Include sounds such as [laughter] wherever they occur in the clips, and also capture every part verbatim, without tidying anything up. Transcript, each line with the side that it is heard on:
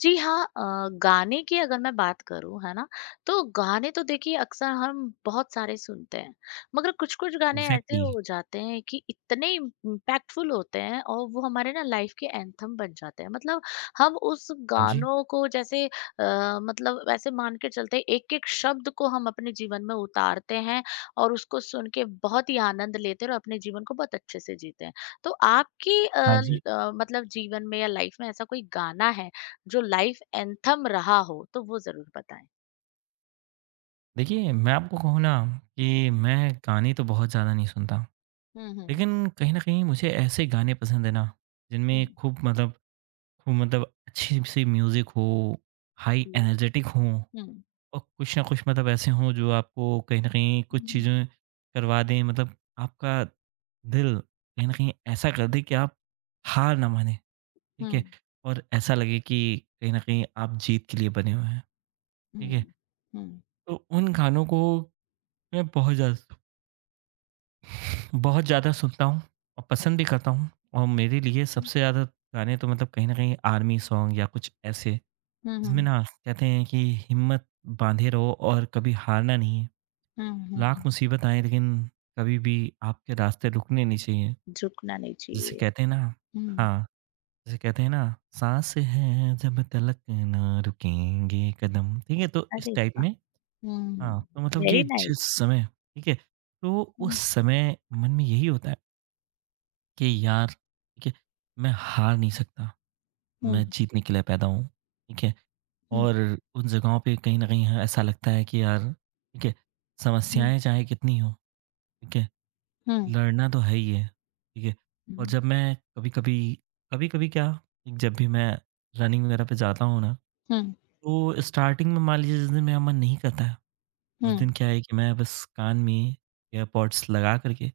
left: जी हाँ अ, गाने की अगर मैं बात करूँ है ना, तो गाने तो देखिए अक्सर हम बहुत सारे सुनते हैं। मगर कुछ कुछ गाने ऐसे
right: एग्ज़ैक्टली
left: हो जाते हैं कि इतने इम्पैक्टफुल होते हैं, और वो हमारे ना लाइफ के एंथम बन जाते हैं, मतलब हम उस
right: हाँ जी,
left: गानों को जैसे, आ, मतलब वैसे मान के चलते हैं। एक एक शब्द को हम अपने जीवन में उतारते हैं और उसको सुन के बहुत ही आनंद लेते हैं, और अपने जीवन को बहुत अच्छे से जीते हैं। तो आपकी अ,
right: हाँ जी।
left: ल- अ, मतलब जीवन में या लाइफ में ऐसा कोई गाना है जो लाइफ एंथम रहा हो, तो वो ज़रूर बताएँ?
right: देखिए, मैं आपको कहूँ ना कि
left: हुँ,
right: मैं गाने तो बहुत ज़्यादा नहीं सुनता,
left: हुँ, हुँ,
right: लेकिन कहीं न कहीं मुझे ऐसे गाने पसंद हैं ना,
left: हुँ,
right: जिनमें खूब मतलब खूब मतलब अच्छी-सी म्यूज़िक हो, हाई
left: जी।
right: एनर्जेटिक हों
left: हुँ,
right: और कुछ ना कुछ मतलब ऐसे हों जो आपको कहीं न कहीं कुछ
left: हुँ,
right: चीज़ें करवा दें मतलब आपका दिल कहीं न कहीं ऐसा कर दे कि आप हार ना मानें,
left: हुँ,
right: ठीक है? और ऐसा लगे कि कहीं न कहीं आप जीत के लिए बने हुए हैं, ठीक है?
left: हुँ, हुँ,
right: तो उन गानों को मैं बहुत ज़्यादा बहुत ज़्यादा सुनता हूँ और
left: हुँ।
right: पसंद भी करता हूँ और मेरे लिए सबसे ज़्यादा गाने तो मतलब कहीं न कहीं आर्मी सॉन्ग या कुछ ऐसे,
left: हुँ,
right: जिसमें
left: हुँ,
right: ना कहते हैं कि हिम्मत बाँधे रहो और कभी हारना नहीं है।
left: हुँ,
right: लाख
left: हुँ।
right: मुसीबत आएँ लेकिन कभी भी आपके रास्ते रुकने नहीं चाहिए।
left: झुकना नहीं
right: जिसे
left: चाहिए।
right: कहते हैं ना
left: हुँ।
right: हाँ, जिसे कहते हैं ना साँस है जब तलक ना रुकेंगे कदम, ठीक है? तो इस
left: अरे
right: टाइप
left: वाह!
right: में
left: हुँ।
right: हाँ, तो मतलब कि
left: वेरी नाइस।
right: जिस समय ठीक है, तो उस
left: हुँ,
right: समय मन में यही होता है कि यार ठीक है, मैं हार नहीं सकता,
left: हुँ,
right: मैं जीतने के लिए पैदा हूँ, ठीक है?
left: हुँ,
right: और उन जगहों पे कहीं न कहीं हाँ, ऐसा लगता है कि यार ठीक है,
left: हुँ,
right: समस्याएँ चाहे कितनी हों, ठीक है?
left: हुँ,
right: लड़ना तो है ही है, ठीक है? और
left: हुँ,
right: जब मैं कभी-कभी कभी-कभी क्या, ठीक, जब भी मैं रनिंग वगैरह पे जाता हूँ ना,
left: हुँ,
right: तो स्टार्टिंग में मान लीजिए जिस दिन मेरा मन नहीं करता है उस
left: हुँ,
right: दिन क्या है कि मैं बस कान में एयरपॉड्स लगा करके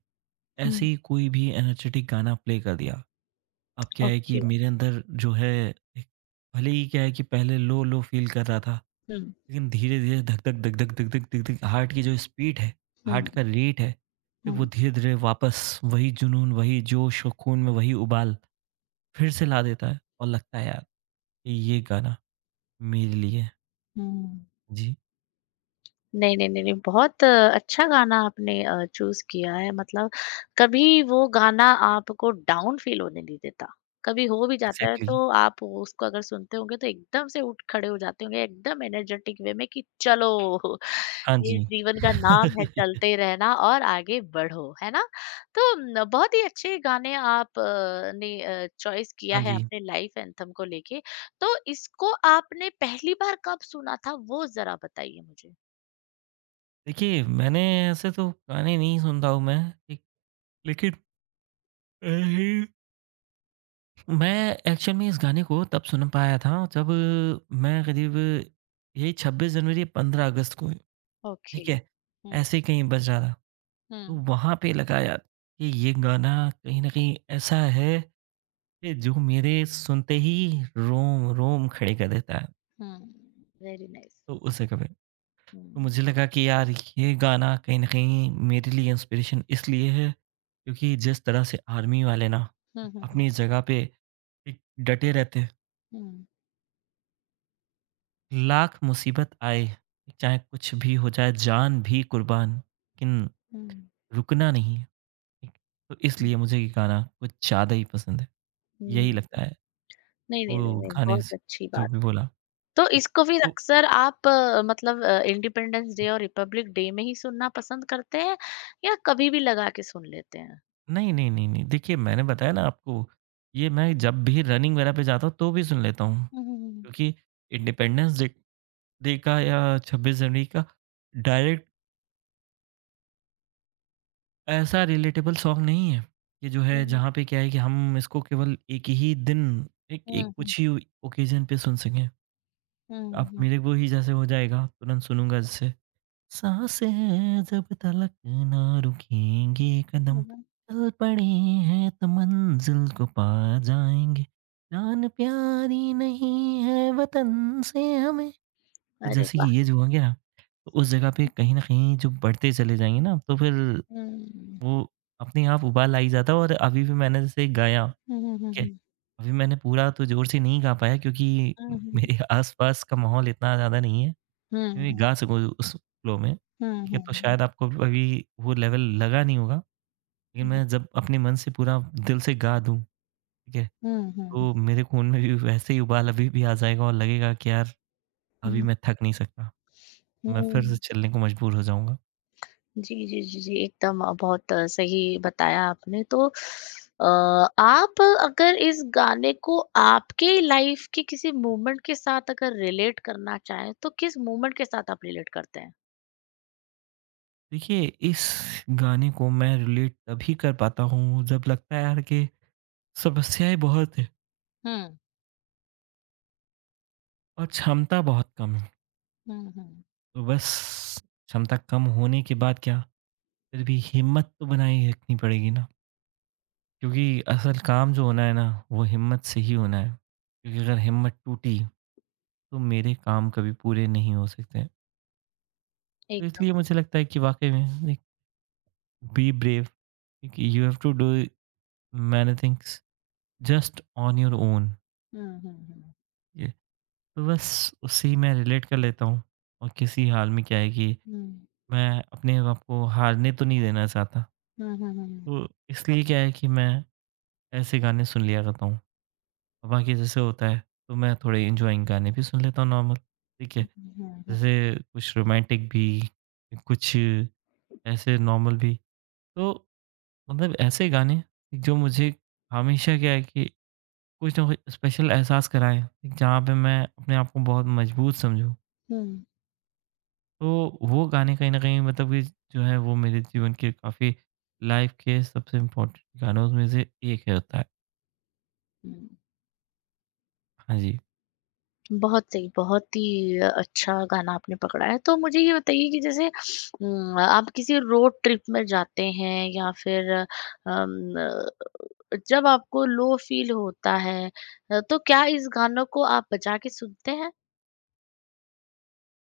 right: ऐसे
left: हुँ,
right: ही कोई भी एनर्जेटिक गाना प्ले कर दिया। अब क्या है कि
left: ओके।
right: मेरे अंदर जो है एक भले ही क्या है कि पहले लो, लो फ़ील कर रहा था,
left: हुँ,
right: लेकिन धीरे-धीरे धक-धक, धक-धक, धक-धक, धक-धक हार्ट की जो स्पीड है,
left: हुँ,
right: हार्ट का रेट है, फिर वो
left: हुँ,
right: धीरे-धीरे वापस वही जुनून, वही जोश और खून में वही उबाल फिर से ला देता है और लगता है यार कि ये गाना मेरे लिए है।
left: हुँ।
right: जी,
left: नहीं, नहीं, नहीं, नहीं, बहुत अ, अच्छा गाना आपने अ, चूज़ किया है, मतलब कभी वो गाना आपको डाउन फ़ील होने नहीं देता। कभी हो भी जाता है तो
right: एग्ज़ैक्टली
left: आप उसको अगर सुनते होंगे तो एकदम से उठ खड़े हो जाते होंगे, एकदम एनर्जेटिक वे में कि चलो। [laughs]
right: हाँ
left: ये
right: जी।
left: जीवन का नाम है
right: [laughs]
left: चलते रहना और आगे बढ़ो, है ना? तो न बहुत ही अच्छे गाने आप अ, ने अ, चॉइस किया
right: हाँ
left: है
right: जी।
left: अपने लाइफ एंथम को लेके। तो इसको आपने पहली बार कब सुना था, वो ज़रा बताइए मुझे?
right: देखिए, मैंने ऐसे तो गाने नहीं सुनता हूँ मैं, ठीक, लेकिन अ, ही मैं एक्चुअल में इस गाने को तब सुन पाया था जब मैं करीब यही छब्बीस जनवरी या पंद्रह अगस्त को,
left: ओके।
right: ठीक है,
left: हुँ,
right: ऐसे ही कहीं बज रहा था। तो
left: हुँ,
right: वहाँ पे लगा यार कि ये गाना कहीं न कहीं ऐसा है कि जो मेरे सुनते ही रोम-रोम खड़े कर देता है।
left: हुँ। Very nice.
right: तो उस जगह पे तो
left: हुँ,
right: मुझे लगा कि यार ये गाना कहीं न कहीं मेरे लिए इंस्पिरेशन इसलिए है, क्योंकि जिस तरह से आर्मी वाले ना
left: हुँ, हुँ, हुँ,
right: अपनी जगह पे एक डटे रहते हैं,
left: हुँ,
right: लाख मुसीबत आए, चाहे कुछ भी हो जाए, जान भी कुर्बान, लेकिन
left: हुँ,
right: रुकना नहीं है। ठीक, तो इसलिए मुझे ये गाना कुछ ज़्यादा ही पसंद है। यही
left: हुँ।
right: लगता है,
left: नहीं, नहीं, नहीं,
right: वो
left: नहीं,
right: गाने
left: बहुत
right: से
left: अच्छी
right: जो
left: बात
right: भी
left: है।
right: बोला।
left: तो इसको फिर
right: तो
left: अक्सर आप अ, मतलब अ, इंडिपेंडेंस डे और रिपब्लिक डे में ही सुनना पसंद करते हैं, या कभी भी लगा के सुन लेते हैं?
right: नहीं, नहीं, नहीं, नहीं, देखिए मैंने बताया ना आपको, ये मैं जब भी रनिंग वगैरह पे जाता हूँ तो भी सुन लेता हूँ।
left: हुँ, हुँ,
right: क्योंकि इंडिपेंडेंस डे डे का या छब्बीस जनवरी का डायरेक्ट ऐसा रिलेटेबल सॉन्ग नहीं है कि जो है
left: हुँ,
right: जहाँ पे क्या है कि हम इसको केवल एक ही दिन एक
left: हुँ,
right: एक
left: हुँ, हुँ,
right: कुछ ही ओकेजन पे सुन सकें। आप
left: हुँ,
right: मेरे को ही जैसे हो जाएगा तुरंत सुनूँगा जैसे साँसें जब तलक ना रुकेंगे कदम
left: हुँ, हुँ,
right: चल पड़े हैं तो मंज़िल को पा जाएँगे जान प्यारी नहीं है वतन से हमें तो
left: अरे
right: जैसे कि
left: वाह!
right: ये जो होंगे ना, तो उस जगह पे
left: हुँ,
right: कहीं न कहीं जो बढ़ते चले जाएँगे ना, तो फिर
left: हुँ,
right: वो अपने आप उबाल आ ही जाता है और अभी भी मैंने जैसे गाया,
left: हुँ, हुँ, हुँ,
right: ठीक है?
left: हुँ,
right: अभी मैंने पूरा तो ज़ोर से नहीं गा पाया क्योंकि
left: हुँ,
right: मेरे [laughs] आस-पास का माहौल इतना ज़्यादा नहीं है कि मैं
left: हुँ,
right: गा सकूँ उस फ़्लो में,
left: हुँ, हुँ,
right: ठीक है?
left: हुँ,
right: तो
left: हुँ, हुँ,
right: शायद आपको अभी वो लेवल लगा नहीं होगा, लेकिन
left: हुँ,
right: मैं जब अपने मन से पूरा दिल से गा दूँ, ठीक है?
left: हुँ, हुँ, हुँ,
right: तो मेरे खून में भी वैसे ही उबाल अभी भी आ जाएगा और लगेगा कि यार, अभी
left: हुँ,
right: मैं थक नहीं सकता। मैं फिर से
left: हुँ।
right: चलने को मजबूर हो जाऊँगा।
left: जी, जी, जी, जी, एकदम अ, बहुत अ, सही बताया आपने। तो अ, आप अगर इस गाने को आपके लाइफ के किसी मोमेंट के साथ अगर रिलेट करना चाहें, तो किस मोमेंट के साथ आप रिलेट करते हैं?
right: देखिए, इस गाने को मैं रिलेट तभी कर पाता हूँ जब लगता है यार कि समस्याएँ बहुत हैं
left: हुँ,
right: और क्षमता बहुत कम है।
left: हुँ, हुँ।
right: तो बस क्षमता कम होने के बाद क्या फिर भी हिम्मत तो बनाए ही रखनी पड़ेगी ना, क्योंकि असल काम जो होना है ना वो हिम्मत से ही होना है। क्योंकि अगर हिम्मत टूटी तो मेरे काम कभी पूरे नहीं हो सकते हैं। तो
left: एकदम।
right: इसलिए मुझे लगता है कि वाक़ई में एक बी ब्रेव, एक you have to do many things just on your own.
left: हुँ, हुँ, हुँ।
right: तो बस उसी में रिलेट कर लेता हूँ और किसी हाल में क्या है कि
left: हुँ।
right: मैं अपने आप को हारने तो नहीं देना चाहता
left: हुँ, हुँ, हुँ,
right: तो इसलिए क्या है कि मैं ऐसे गाने सुन लिया करता हूँ और बाकी जैसे होता है तो मैं थोड़े इंजॉइंग गाने भी सुन लेता हूँ नॉर्मल ठीक है
left: हुँ, हुँ,
right: जैसे कुछ रोमांटिक भी कुछ ऐसे नॉर्मल भी तो मतलब ऐसे गाने जो मुझे हमेशा क्या है कि कुछ ना कुछ स्पेशल एहसास कराएं जहाँ पे मैं अपने आप को बहुत मजबूत समझूँ
left: हुँ,
right: तो वो गाने कहीं न कहीं मतलब कि जो है वो मेरे जीवन के काफ़ी लाइफ़ के सबसे इम्पोर्टेंट गानों में से एक है होता है।
left: हुँ।
right: हाँ जी।
left: बहुत सही, बहुत ही अच्छा गाना आपने पकड़ा है। तो मुझे ये बताइए कि जैसे, उम, आप किसी रोड ट्रिप में जाते हैं, या फिर अम जब आपको लो फील होता है, अ, तो क्या इस गानों को आप बजा के सुनते हैं?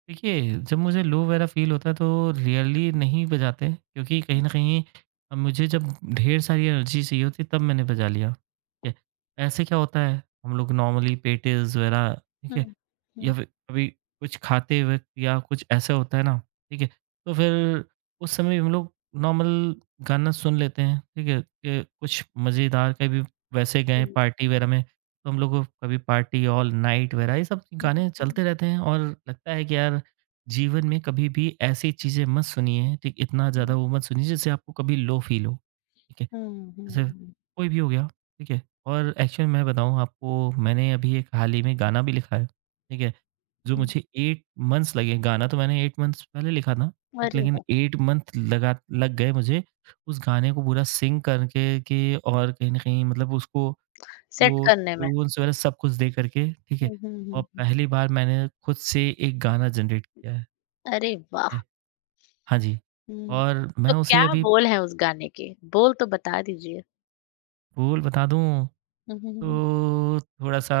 right: देखिए, जब मुझे लो वगैरह फ़ील होता है तो रियली नहीं बजाते क्योंकि
left: हुँ,
right: कहीं न कहीं अब मुझे जब ढेर सारी एनर्जी चाहिए होती है तब मैंने बजा लिया, ठीक है। ऐसे क्या होता है हम लोग नॉर्मली पेटीज़ वगैरह ठीक है
left: हुँ, हुँ।
right: या फिर कभी कुछ खाते वक़्त या कुछ ऐसा होता है ना, ठीक है। तो फिर उस समय हम लोग नॉर्मल गाना सुन लेते हैं, ठीक है। कि कुछ मज़ेदार कभी वैसे
left: जी।
right: गए पार्टी वगैरह में तो हम लोग को कभी पार्टी ऑल नाइट वगैरह ये सब
left: हुँ,
right: गाने
left: हुँ,
right: चलते रहते हैं और लगता है कि यार जीवन में कभी भी ऐसी चीज़ें मत सुनिए ठीक इतना ज़्यादा
left: हुँ,
right: वो मत सुनिए जिससे आपको कभी लो फील हो ठीक है
left: हुँ,
right: जैसे
left: हुँ,
right: कोई भी हो गया ठीक है और एक्चुअली मैं बताऊँ आपको मैंने अभी एक हाल ही में गाना भी लिखा है ठीक है जो
left: हुँ।
right: मुझे एट मंथ्स लगे गाना तो मैंने एट मंथ्स पहले लिखा था ठीक
left: अरे
right: लेकिन
left: वाह!
right: एट मंथ लगा लग गए मुझे उस गाने को पूरा सिंग करके के और कहीं ना कहीं मतलब उसको
left: सेट
right: वो
left: करने में।
right: ट्यून्स वगैरह सब कुछ दे कर के, ठीक है?
left: हुँ, हुँ,
right: और
left: हुँ, हुँ।
right: पहली बार मैंने खुद से एक गाना जनरेट किया है।
left: अरे वाह!
right: है हाँ जी।
left: हुँ।
right: और मैं
left: तो
right: उसे
left: क्या
right: अभी
left: बोल हैं उस गाने के? बोल तो बता दीजिए।
right: बोल बता दूँ
left: हुँ, हुँ, हुँ,
right: तो थोड़ा-सा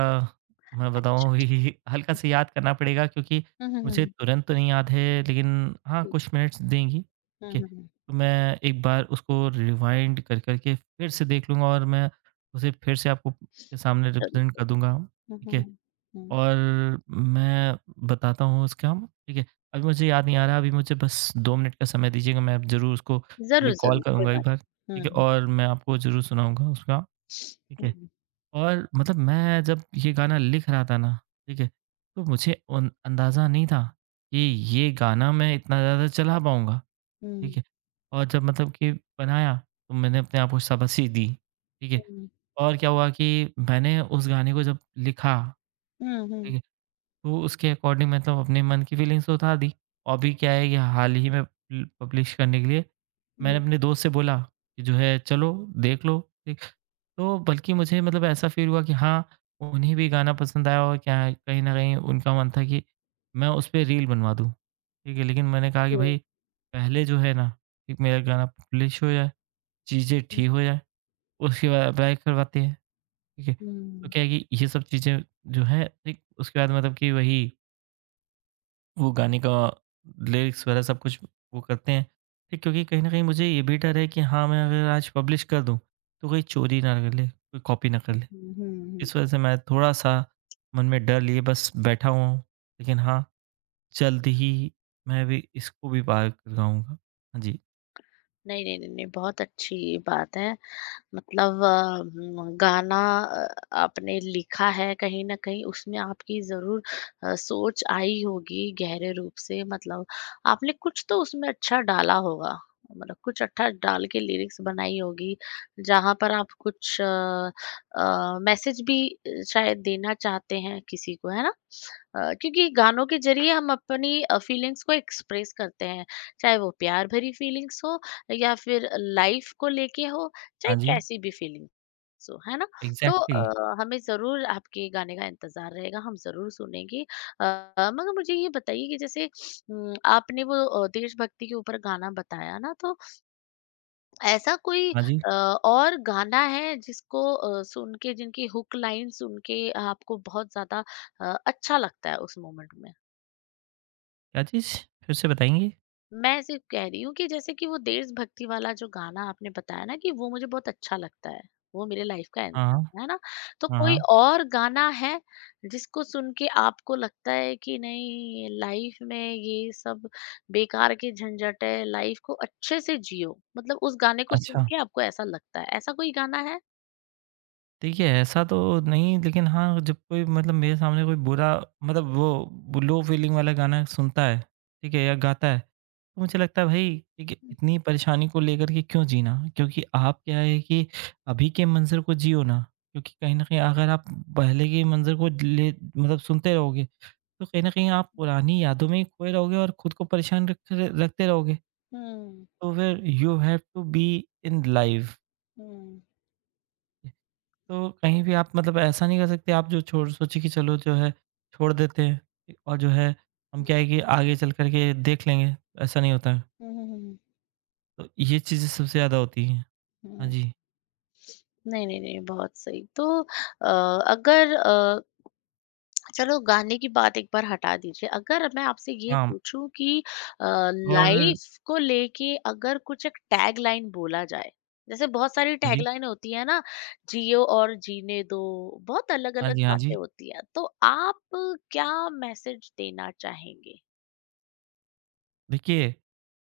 right: मैं
left: अच्छा,
right: बताऊँ
left: ठीक।
right: [laughs] हल्का से याद करना पड़ेगा क्योंकि
left: हुँ। हुँ, हुँ,
right: मुझे
left: हुँ।
right: तुरंत तो नहीं याद है लेकिन हाँ,
left: ठीक।
right: कुछ मिनट्स देंगी,
left: हुँ,
right: ठीक है?
left: हुँ, हुँ।
right: तो मैं एक बार उसको रिवाइंड कर कर के फिर से देख लूँगा और मैं उसे फिर से आपको के सामने
left: ज़रूर,
right: रिप्रेज़ेंट कर
left: ज़रूर।
right: दूँगा, ठीक
left: हुँ, हुँ,
right: है?
left: हुँ, हुँ।
right: और मैं बताता हूँ उसका ठीक है? अभी मुझे याद नहीं आ रहा है, अभी मुझे बस दो मिनट का समय दीजिएगा, मैं ज़रूर उसको
left: ज़रूर,
right: रिकॉल
left: ज़रूर, कोई
right: करूँगा एक
left: बात।
right: बार, ठीक
left: हुँ,
right: है?
left: हुँ,
right: और मैं आपको ज़रूर सुनाऊँगा उसका, ठीक है?
left: हुँ,
right: और मतलब मैं जब ये गाना लिख रहा था ना, ठीक है? तो मुझे उन अंदाज़ा नहीं था कि ये गाना मैं इतना ज़्यादा चला पाऊँगा, ठीक
left: हुँ,
right: है? और जब मतलब कि बनाया, तो मैंने अपने आप को शाबाशी दी, ठीक है?
left: हुँ,
right: और क्या हुआ कि मैंने उस गाने को जब लिखा,
left: हुँ,
right: ठीक
left: हुँ,
right: है? तो उसके अकॉर्डिंग मतलब अपने मन की फीलिंग्स उठा दी। और अभी क्या है कि हाल ही में ल पब्लिश करने के लिए मैंने
left: हुँ।
right: अपने दोस्त से बोला कि जो है चलो देख लो, ठीक। तो बल्कि मुझे मतलब ऐसा फ़ील हुआ कि हाँ, उन्हें भी गाना पसंद आया और क्या है कहीं न कहीं उनका मन था कि मैं उस पे रील बनवा दूँ, ठीक है। लेकिन मैंने कहा कि
left: जी।
right: भई पहले जो है ना कि मेरा गाना पब्लिश हो जाए, चीज़ें ठीक हो जाए, उसके बाद अप्लाई करवाते हैं, ठीक है। तो
left: हुँ।
right: क्या है कि ये सब चीज़ें जो हैं, ठीक उसके बाद मतलब कि वही वो गाने का लिरिक्स वगैरह सब कुछ वो करते हैं। ठीक, क्योंकि कहीं न कहीं मुझे ये भी डर है कि हाँ, मैं अगर आज पब्लिश कर दूँ, तो कोई चोरी ना कर ले, कोई कॉपी ना कर ले।
left: हुँ, हुँ, हुँ।
right: इस वज़ह से मैं थोड़ा-सा मन में डर लिए बस बैठा हुआ हूँ। लेकिन हाँ, जल्द ही मैं भी इसको भी पार कर जाऊँगा। हाँ जी।
left: नहीं, नहीं, नहीं, नहीं, बहुत अच्छी बात है। मतलब अ, गाना अ, आपने लिखा है, कहीं न कहीं उसमें आपकी ज़रूर अ, सोच आई होगी गहरे रूप से, मतलब आपने कुछ तो उसमें अच्छा डाला होगा। मतलब कुछ अच्छा डाल के लिरिक्स बनाई होगी, जहाँ पर आप कुछ अ अ, मैसेज भी अ, शायद देना चाहते हैं किसी को, है ना? अ, क्योंकि गानों के ज़रिए हम अपनी अ, फीलिंग्स को एक्सप्रेस करते हैं, चाहे वो प्यार भरी फीलिंग्स हो, या फिर लाइफ़ को लेके हो, चाहे
right: हाँ जी,
left: कैसी भी फीलिंग, सो है ना। तो
right: एग्ज़ैक्टली।
left: अ, हमें जरूर आपके गाने का इंतजार रहेगा, हम जरूर सुनेंगे। अ, मगर मुझे ये बताइए कि जैसे हम्म, आपने वो अ, देशभक्ति के ऊपर गाना बताया ना, तो ऐसा कोई
right: हाँ जी,
left: अ, और गाना है जिसको अ, सुन के, जिनकी हुक लाइन सुन के आपको बहुत ज्यादा अ, अच्छा लगता है उस मोमेंट में।
right: क्या चीज़? फिर से बताएँगी?
left: मैं सिर्फ कह रही हूँ कि जैसे कि वो देशभक्ति वाला जो गाना आपने बताया ना, कि वो मुझे बहुत अच्छा लगता है। वो मेरे लाइफ का
right: हाँ, हाँ।
left: एंथम है ना? तो
right: हाँ,
left: कोई
right: हाँ।
left: और गाना है जिसको सुन के आपको लगता है कि नहीं, लाइफ में ये सब बेकार के झंझट है, लाइफ को अच्छे से जियो। मतलब उस गाने को सुन
right: अच्छा।
left: के आपको ऐसा लगता है, ऐसा कोई गाना है?
right: देखिए, ऐसा तो नहीं लेकिन हाँ, जब कोई मतलब मेरे सामने कोई बुरा मतलब वो ब लो फ़ीलिंग वाला गाना सुनता है, ठीक है? या गाता है, तो मुझे लगता है भाई ठीक है,
left: हुँ,
right: इतनी परेशानी को लेकर के क्यों जीना? क्योंकि आप क्या है कि अभी के मंज़र को जियो ना, क्योंकि कहीं न कहीं अगर आप पहले के मंज़र को ले मतलब सुनते रहोगे, तो कहीं न कहीं आप पुरानी यादों में ही खोए रहोगे और खुद को परेशान रख रखते रहोगे।
left: हुँ,
right: तो फिर you have to be in life.
left: हुँ।
right: तो कहीं भी आप मतलब ऐसा नहीं कर सकते आप जो छोड़ सोचिए कि चलो जो है छोड़ देते हैं ठीक, और जो है हम क्या
left: हुँ।
right: है कि आगे चल कर के देख लेंगे, ऐसा नहीं होता है।
left: हुँ, हुँ, हुँ,
right: तो ये चीज़ें सबसे ज़्यादा होती हैं।
left: हुँ,
right: हाँ
left: हुँ।
right: जी,
left: नहीं, नहीं, नहीं, बहुत सही। तो अ, अगर अ चलो गाने की बात एक बार हटा दीजिए। अगर मैं आपसे ये
right: हाँ
left: पूछूँ कि अ,
right: और
left: लाइफ को लेके अगर कुछ एक टैगलाइन बोला जाए, जैसे बहुत सारी
right: हाँ जी,
left: टैगलाइन होती है ना, जियो और जीने दो, बहुत
right: हाँ
left: अलग-अलग
right: जी, हाँ जी।
left: बातें होती हैं। तो आप क्या मैसेज देना चाहेंगे?
right: देखिए,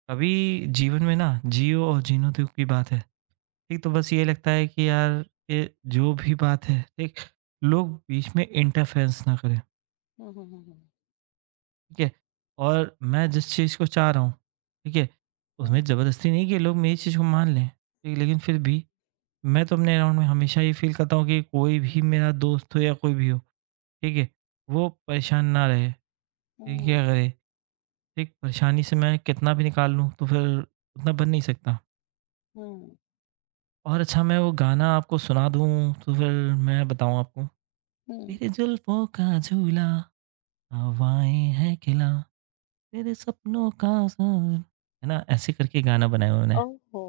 right: कभी जीवन में ना जियो और जीने दो की बात है, ठीक? तो बस ये लगता है कि यार ये जो भी बात है, ठीक? लोग बीच में इंटरफेरेंस ना करें।
left: हुँ, हुँ, हुँ, हुँ।
right: ठीक है? और मैं जिस चीज़ को चाह रहा हूँ, ठीक है?
left: हुँ,
right: उसमें ज़बरदस्ती नहीं कि लोग मेरी चीज़ को मान लें, ठीक है? लेकिन फिर भी मैं तो अपने अराउंड में हमेशा ये फ़ील करता हूँ कि कोई भी मेरा दोस्त हो या कोई भी हो, ठीक है? वो परेशान ना रहे, ठीक है?
left: हुँ,
right: क्या करे, ठीक परेशानी से मैं कितना भी निकाल लूँ तो फिर उतना बन नहीं सकता।
left: हुँ,
right: और अच्छा मैं वो गाना आपको सुना दूँ तो फिर मैं बताऊँ आपको
left: हुँ।
right: तेरे जुल्फ़ों का झूला, हवाएँ हैं खिला तेरे सपनों का साथ है ना? ऐसे करके गाना बनाया उन्होंने।
left: ओहो!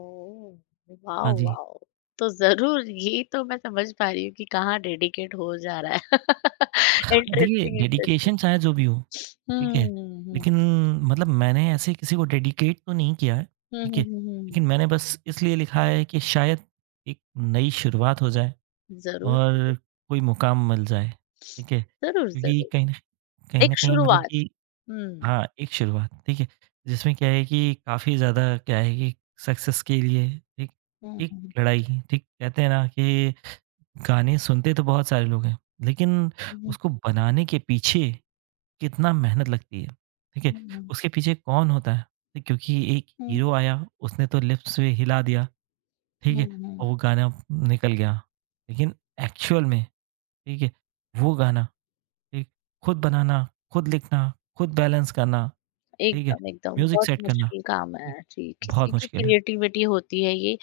right: हाँ
left: वाओ,
right: जी।
left: वाओ! तो ज़रूर ये तो मैं समझ पा रही हूँ कि कहाँ डेडिकेट हो जा रहा है। [laughs]
right: देखिए
left: इंटरेस्टिंग, इंटरेस्टिंग।
right: डेडिकेशन चाहे जो भी हो,
left: हुँ,
right: ठीक है?
left: हुँ, हुँ।
right: लेकिन मतलब मैंने ऐसे किसी को डेडिकेट तो नहीं किया है,
left: हुँ,
right: ठीक है?
left: हुँ, हुँ, हुँ।
right: लेकिन मैंने बस इसलिए लिखा है कि शायद एक नई शुरुआत हो जाए
left: ज़रूर,
right: और
left: ज़रूर।
right: कोई मुकाम मिल जाए, ठीक है?
left: ज़रूर,
right: क्योंकि
left: ज़रूर।
right: कहीं न कहीं न
left: एक
right: कहीं मतलब
left: शुरुआत।
right: कि
left: हुँ।
right: हाँ, एक शुरुआत, ठीक है? जिसमें क्या है कि काफ़ी ज़्यादा क्या है कि सक्सेस के लिए एक
left: हुँ,
right: एक
left: हुँ।
right: लड़ाई, ठीक? कहते हैं ना कि गाने सुनते तो बहुत सारे लोग हैं, लेकिन
left: हुँ,
right: उसको बनाने के पीछे कितना मेहनत लगती है, ठीक है?
left: हुँ,
right: उसके पीछे कौन होता है? ठीक, क्योंकि एक
left: हुँ,
right: हीरो आया, उसने तो लिप्स से हिला दिया, ठीक
left: हुँ,
right: है? और
left: हुँ।
right: वो गाना निकल गया, लेकिन एक्चुअल में, ठीक है, वो गाना, ठीक, खुद बनाना, खुद लिखना, खुद बैलेंस करना, ठीक है?
left: एकदम, एकदम।
right: म्यूज़िक
left: बहुत
right: सेट करना,
left: मुश्किल काम
right: ठीक,
left: है। जी, किसी
right: बहुत
left: की
right: मुश्किल है।
left: क्रिएटिविटी होती है ये,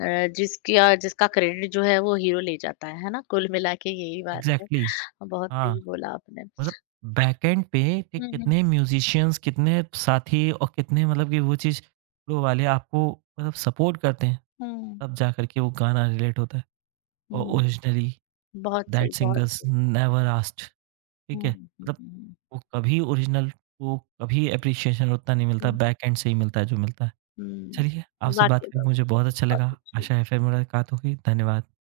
left: अ, जिसका जिसका क्रेडिट जो है वो हीरो ले जाता है, है ना? कुल मिला के यही बात है।
right: एग्ज़ैक्टली,
left: बहुत
right: हाँ।
left: सही बोला आपने।
right: मतलब बैकएंड पे कि
left: हुँ, हुँ।
right: कितने म्यूजिशियंस, कितने साथी और कितने मतलब कि वो चीज़ फ्लो वाले आपको मतलब सपोर्ट करते हैं,
left: हुँ,
right: तब जा कर के वो गाना रिलेट होता है। और
left: हुँ।
right: ओरिजिनली
left: बहुत सही,
right: दैट
left: बहुत
right: सिंगर्स
left: सही।
right: नेवर आस्क्ड ठीक
left: हुँ,
right: है?
left: हुँ,
right: मतलब
left: हुँ,
right: वो कभी ओरिजिनल को कभी एप्रिसिएशन उतना नहीं मिलता,
left: हुँ।
right: बैकएंड से ही मिलता है जो मिलता है।
left: हुँ,
right: चलिए, आपसे बात
left: वाक़ई
right: करके
left: में
right: मुझे बहुत अच्छा
left: बहुत
right: लगा।
left: अच्छी।
right: आशा है फिर मुलाकात होगी। धन्यवाद।